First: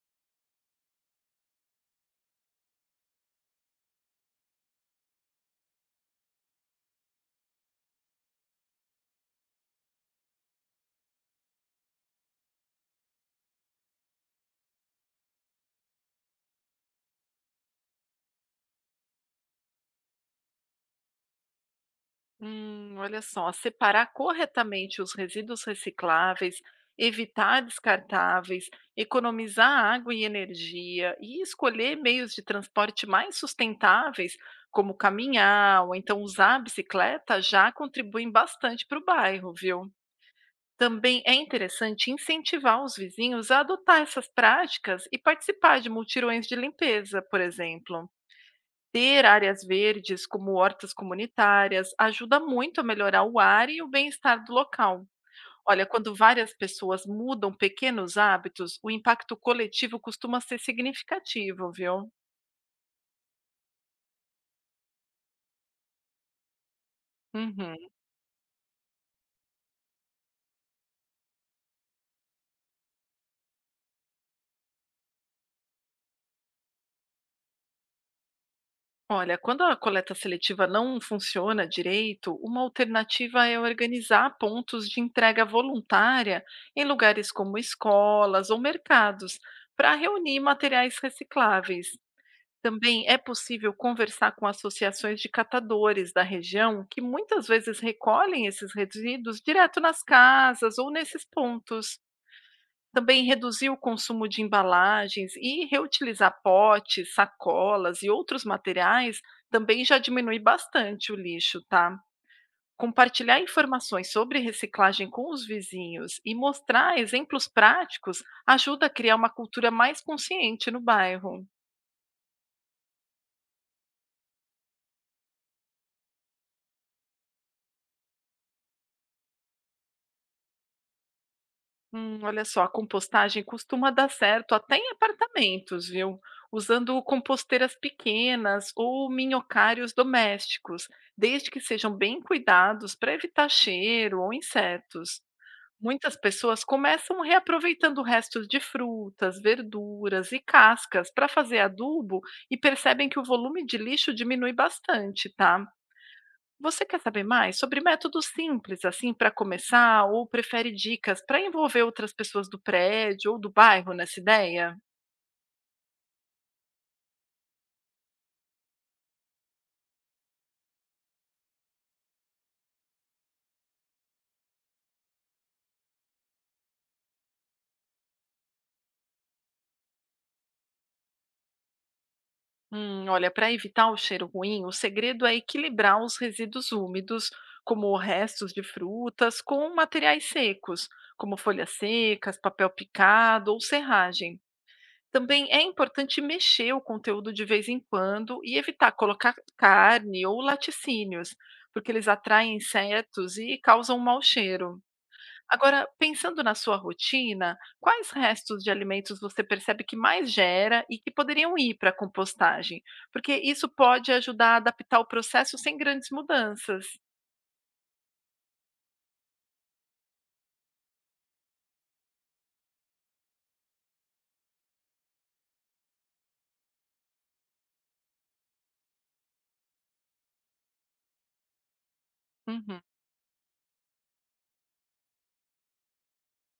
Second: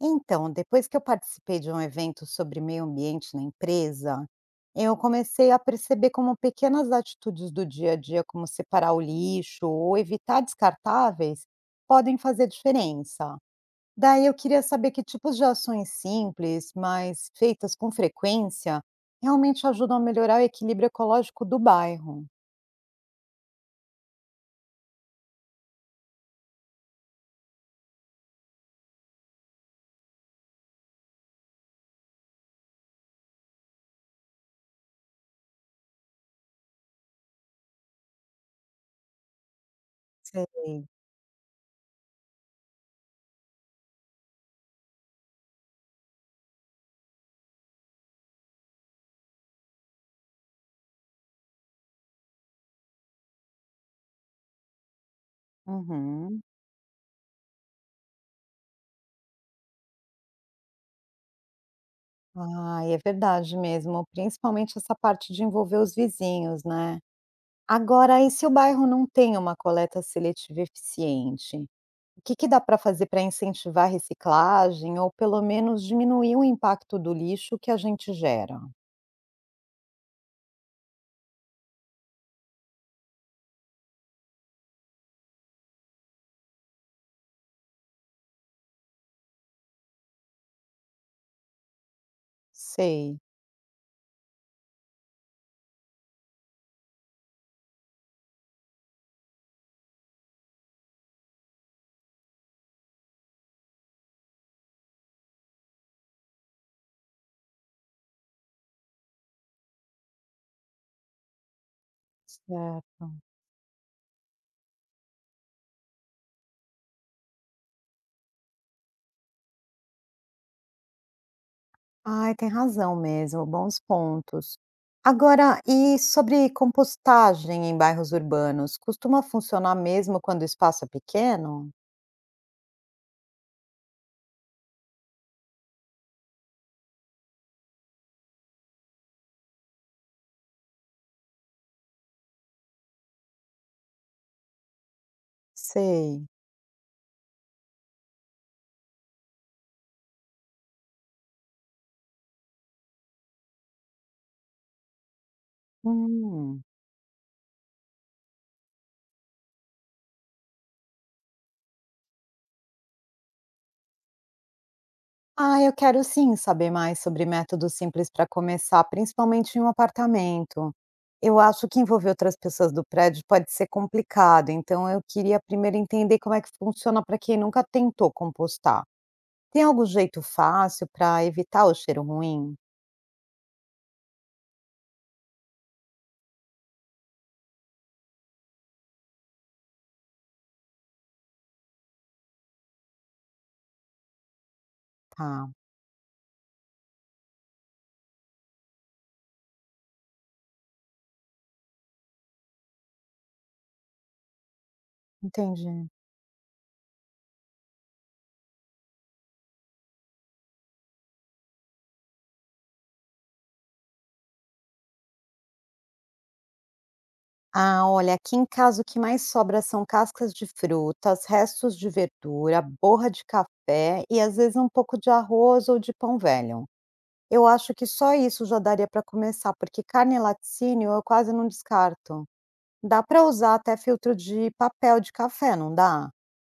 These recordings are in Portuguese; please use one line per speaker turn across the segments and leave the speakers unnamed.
Então, depois que eu participei de um evento sobre meio ambiente na empresa, eu comecei a perceber como pequenas atitudes do dia a dia, como separar o lixo ou evitar descartáveis, podem fazer diferença. Daí eu queria saber que tipos de ações simples, mas feitas com frequência, realmente ajudam a melhorar o equilíbrio ecológico do bairro.
Olha só, separar corretamente os resíduos recicláveis, evitar descartáveis, economizar água e energia e escolher meios de transporte mais sustentáveis, como caminhar ou então usar a bicicleta, já contribuem bastante para o bairro, viu?
Sei.
Também é interessante incentivar os vizinhos a adotar essas práticas e participar de multirões de limpeza, por exemplo. Ter áreas verdes, como hortas comunitárias, ajuda muito a melhorar o ar e o bem-estar do local. Olha, quando
Uhum.
várias pessoas mudam pequenos hábitos, o impacto coletivo costuma ser significativo, viu?
Ah, é verdade mesmo, principalmente essa parte de envolver os vizinhos, né?
Uhum.
Agora, e se o bairro não tem uma coleta seletiva eficiente? O que que dá para fazer para incentivar a reciclagem ou pelo menos diminuir o impacto do lixo que a gente gera?
Olha, quando a coleta seletiva não funciona direito, uma alternativa é organizar pontos de entrega voluntária em lugares como escolas ou mercados, para reunir materiais recicláveis. Também é
Sei,
possível conversar com associações de catadores da região, que muitas vezes recolhem esses resíduos direto nas casas ou nesses pontos. Também reduzir o consumo de embalagens e reutilizar potes, sacolas e outros materiais também já diminui bastante o lixo, tá?
certo.
Compartilhar informações sobre reciclagem com os vizinhos e mostrar exemplos práticos ajuda a criar uma cultura mais consciente no bairro.
Ai, tem razão mesmo, bons pontos. Agora, e sobre compostagem em bairros urbanos? Costuma funcionar mesmo quando o espaço é pequeno?
Olha só, a compostagem costuma dar certo até em apartamentos, viu? Usando composteiras pequenas ou minhocários domésticos, desde que sejam bem cuidados para evitar cheiro ou insetos. Muitas
Sei.
pessoas começam reaproveitando restos de frutas, verduras e cascas para fazer adubo e percebem que o volume de lixo diminui bastante, tá?
Hum.
Você quer saber mais sobre métodos simples, assim, para começar, ou prefere dicas para envolver outras pessoas do prédio ou do bairro nessa ideia?
Ah, eu quero sim saber mais sobre métodos simples para começar, principalmente em um apartamento. Eu acho que envolver outras pessoas do prédio pode ser complicado, então eu queria primeiro entender como é que funciona para quem nunca tentou compostar. Tem algum jeito fácil para evitar o cheiro ruim?
Olha, para evitar o cheiro ruim, o segredo é equilibrar os resíduos úmidos, como restos de frutas, com materiais secos, como folhas secas, papel picado ou serragem.
Tá,
Também é importante mexer o conteúdo de vez em quando e evitar colocar carne ou laticínios, porque eles atraem insetos e causam um mau cheiro. Agora,
entendi.
pensando na sua rotina, quais restos de alimentos você percebe que mais gera e que poderiam ir para a compostagem? Porque isso pode ajudar a adaptar o processo sem grandes mudanças.
Ah, olha, aqui em casa o que mais sobra são cascas de frutas, restos de verdura, borra de café e às vezes um pouco de arroz ou de pão velho. Eu acho que só isso já daria para começar, porque carne e laticínio eu quase não descarto.
Uhum.
Dá para usar até filtro de papel de café, não dá?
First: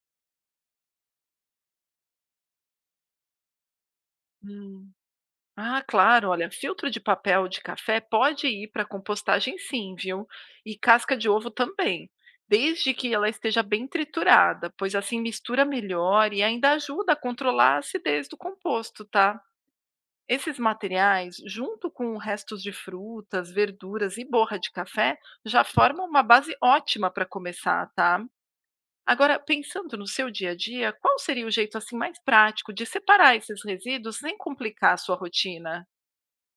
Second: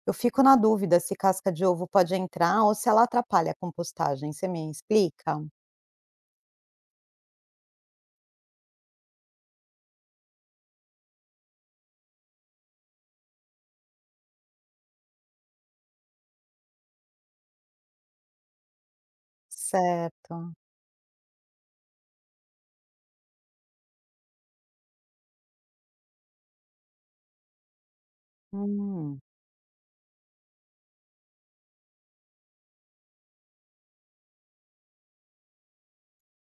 Eu fico na dúvida se casca de ovo pode entrar ou se ela atrapalha a compostagem. Você me
Hum.
explica?
Ah, claro, olha, filtro de papel de café pode ir para compostagem sim, viu? E casca de ovo também, desde que ela esteja bem triturada, pois assim mistura melhor e ainda ajuda a controlar a acidez do composto, tá?
Certo.
Esses materiais, junto com restos de frutas, verduras e borra de café, já formam uma base ótima para começar, tá?
Hum.
Agora, pensando no seu dia a dia, qual seria o jeito assim mais prático de separar esses resíduos sem complicar a sua rotina?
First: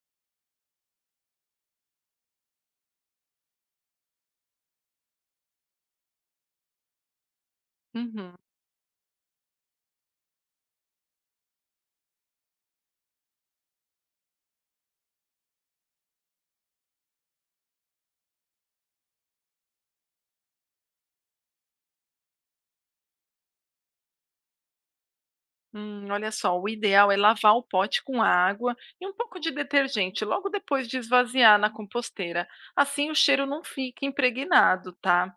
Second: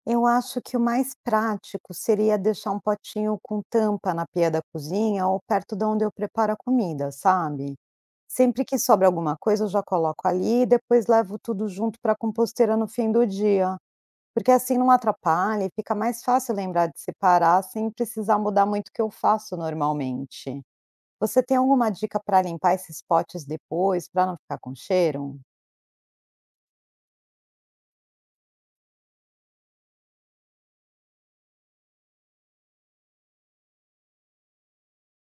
Eu acho que o mais prático seria deixar um potinho com tampa na pia da cozinha ou perto de onde eu preparo a comida, sabe?
Uhum.
Sempre que sobra alguma coisa, eu já coloco ali e depois levo tudo junto para a composteira no fim do dia. Porque assim não atrapalha e fica mais fácil lembrar de separar sem precisar mudar muito o que eu faço normalmente. Você tem alguma dica para limpar esses potes depois, para não ficar com cheiro?
Olha só, o ideal é lavar o pote com água e um pouco de detergente logo depois de esvaziar na composteira. Assim o cheiro não fica impregnado, tá?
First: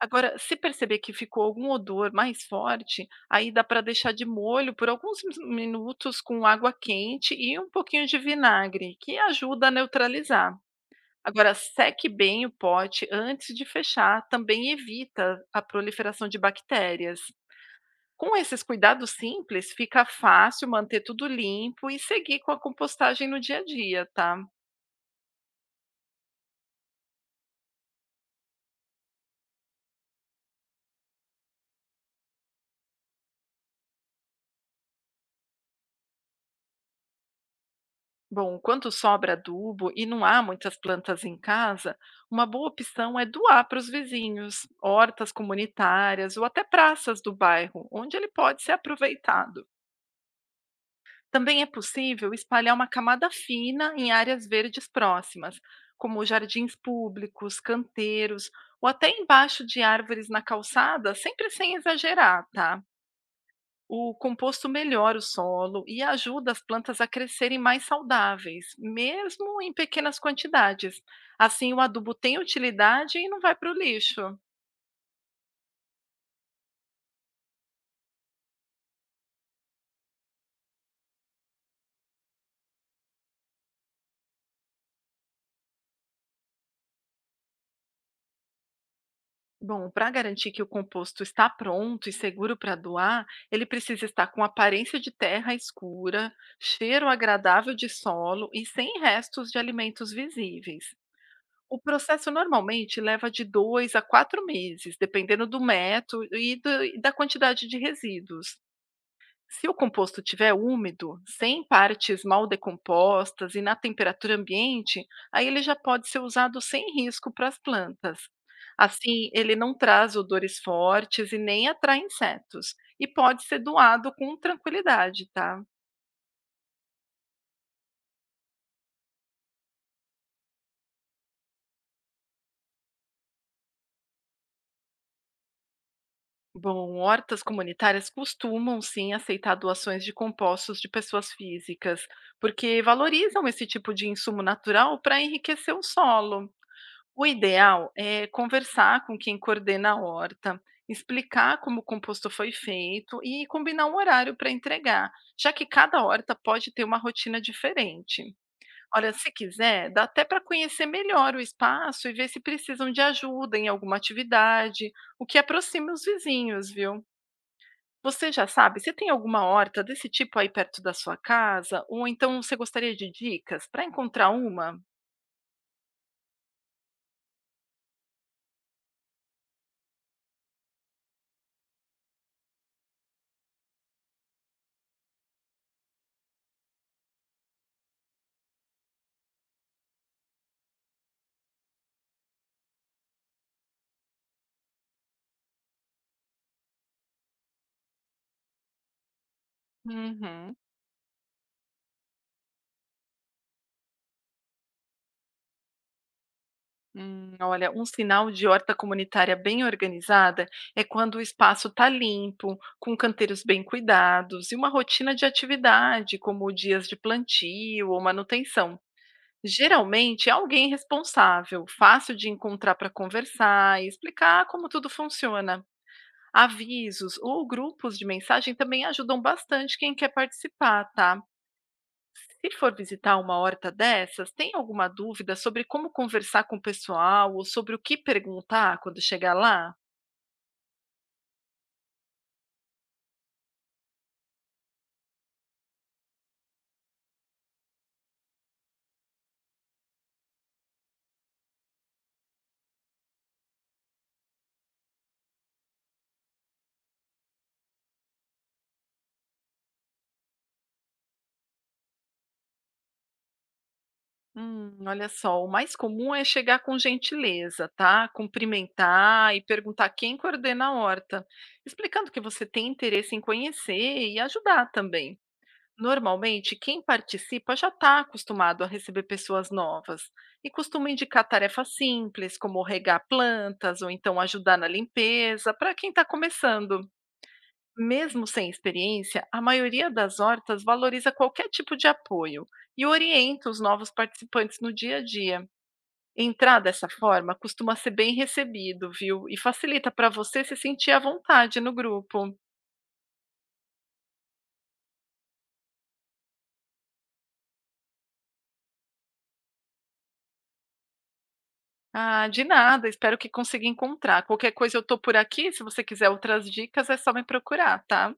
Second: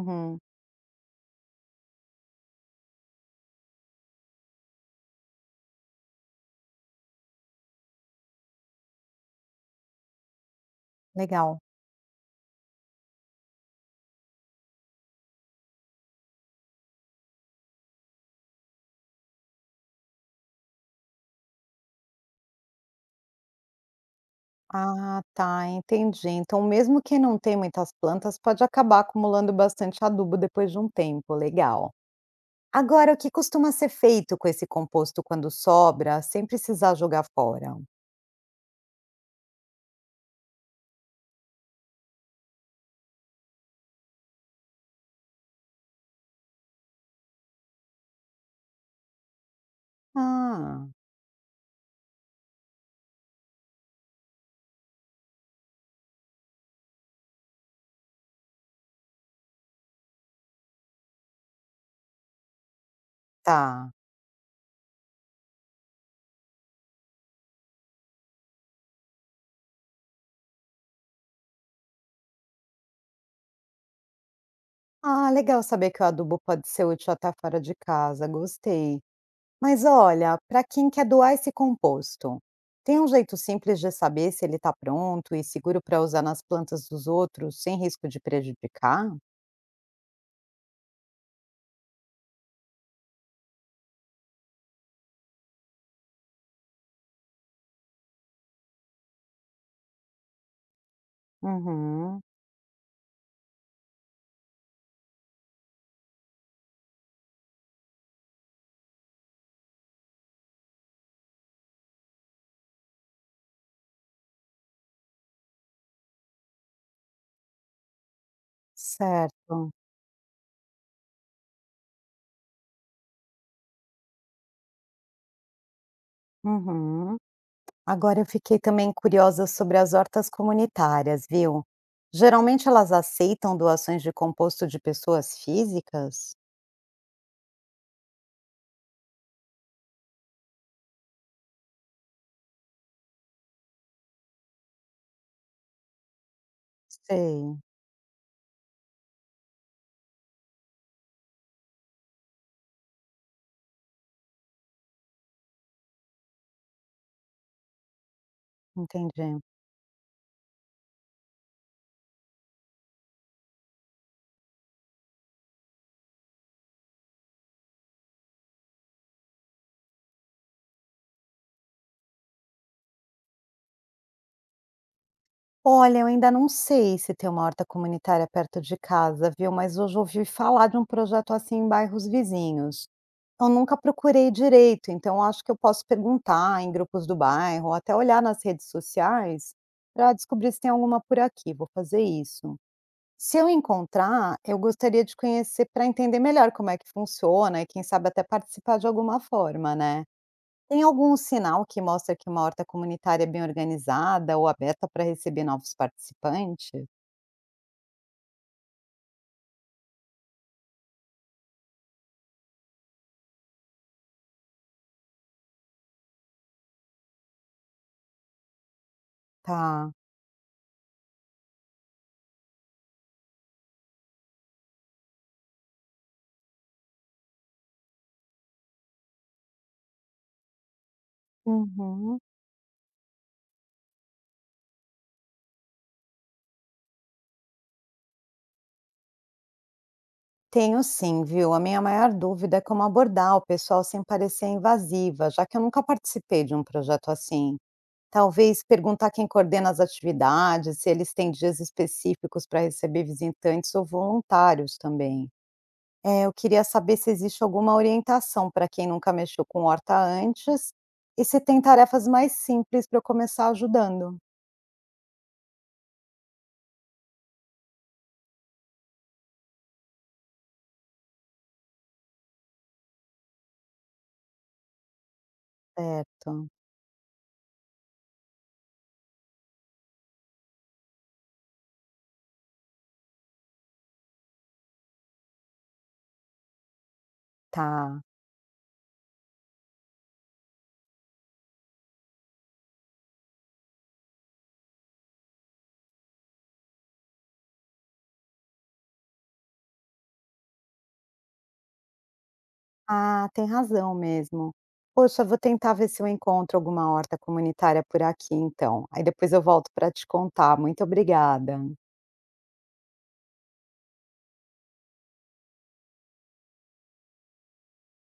Agora, se perceber que ficou algum odor mais forte, aí dá para deixar de molho por alguns minutos com água quente e um pouquinho de vinagre, que ajuda a neutralizar. Agora,
legal.
seque bem o pote antes de fechar, também evita a proliferação de bactérias. Com esses cuidados simples, fica fácil manter tudo limpo e seguir com a compostagem no dia a dia, tá?
Ah, tá, entendi. Então, mesmo quem não tem muitas plantas pode acabar acumulando bastante adubo depois de um tempo, legal. Agora, o que costuma ser feito com esse composto quando sobra, sem precisar jogar fora?
Bom, quando sobra adubo e não há muitas plantas em casa, uma boa opção é doar para os vizinhos, hortas comunitárias ou até praças do bairro, onde ele pode ser aproveitado.
Ah,
Também é possível espalhar uma camada fina em áreas verdes próximas, como jardins públicos, canteiros ou até embaixo de árvores na calçada, sempre sem exagerar, tá?
tá.
O composto melhora o solo e ajuda as plantas a crescerem mais saudáveis, mesmo em pequenas quantidades. Assim, o adubo tem utilidade e não vai para o lixo.
Ah, legal saber que o adubo pode ser útil até fora de casa, gostei. Mas olha, para quem quer doar esse composto, tem um jeito simples de saber se ele está pronto e seguro para usar nas plantas dos outros sem risco de prejudicar?
Bom, para garantir que o composto está pronto e seguro para doar, ele precisa estar com aparência de terra escura, cheiro agradável de solo e sem restos de alimentos visíveis. O
Uhum.
processo normalmente leva de dois a quatro meses, dependendo do método e e da quantidade de resíduos. Se o composto estiver úmido, sem partes mal decompostas e na temperatura ambiente, aí ele já pode ser usado sem risco para as plantas. Assim, ele não
Certo.
traz odores fortes e nem atrai insetos, e pode ser doado com tranquilidade, tá?
Uhum. Agora eu fiquei também curiosa sobre as hortas comunitárias, viu? Geralmente elas aceitam doações de composto de pessoas físicas?
Bom, hortas comunitárias costumam sim aceitar doações de compostos de pessoas físicas, porque valorizam esse tipo de insumo natural para enriquecer o solo. O
Sei,
ideal é conversar com quem coordena a horta, explicar como o composto foi feito e combinar um horário para entregar, já que cada horta pode ter uma rotina diferente. Olha, se
entendi.
quiser, dá até para conhecer melhor o espaço e ver se precisam de ajuda em alguma atividade, o que aproxima os vizinhos, viu? Você já sabe, você tem alguma horta desse tipo aí perto da sua casa? Ou então você gostaria de dicas para encontrar uma?
Olha, eu ainda não sei se tem uma horta comunitária perto de casa, viu? Mas hoje eu ouvi falar de um projeto assim em bairros vizinhos. Eu nunca procurei direito, então acho que eu posso perguntar em grupos do bairro, ou até olhar nas redes sociais para descobrir se tem alguma por aqui. Vou fazer isso. Se eu encontrar, eu gostaria de conhecer para entender melhor como é que funciona e quem sabe até participar de alguma forma, né?
Uhum.
Tem algum sinal que mostra que uma horta comunitária é bem organizada ou aberta para receber novos participantes?
Olha, um sinal de horta comunitária bem organizada é quando o espaço está limpo, com canteiros bem cuidados e uma rotina de atividade, como dias de plantio ou manutenção.
Tá.
Geralmente é alguém responsável, fácil de encontrar para conversar e explicar como tudo funciona. Avisos ou grupos de mensagem também ajudam bastante quem quer participar, tá?
Uhum.
Se for visitar uma horta dessas, tem alguma dúvida sobre como conversar com o pessoal ou sobre o que perguntar quando chegar lá?
Tenho sim, viu? A minha maior dúvida é como abordar o pessoal sem parecer invasiva, já que eu nunca participei de um projeto assim. Talvez perguntar quem coordena as atividades, se eles têm dias específicos para receber visitantes ou voluntários também. É, eu queria saber se existe alguma orientação para quem nunca mexeu com horta antes e se tem tarefas mais simples para eu começar ajudando.
Olha só, o mais comum é chegar com gentileza, tá? Cumprimentar e perguntar quem coordena a horta, explicando que você tem interesse em conhecer e ajudar também.
Certo,
Normalmente, quem participa já está acostumado a receber pessoas novas e costuma indicar tarefas simples, como regar plantas ou então ajudar na limpeza, para quem está começando.
tá.
Mesmo sem experiência, a maioria das hortas valoriza qualquer tipo de apoio e orienta os novos participantes no dia a dia. Entrar dessa forma costuma ser bem recebido, viu? E facilita para você se sentir à vontade no grupo.
Ah, tem razão mesmo. Poxa, eu vou tentar ver se eu encontro alguma horta comunitária por aqui, então. Aí depois eu volto para te contar. Muito obrigada.
Ah, de nada, espero que consiga encontrar. Qualquer coisa eu tô por aqui, se você quiser outras dicas é só me procurar, tá?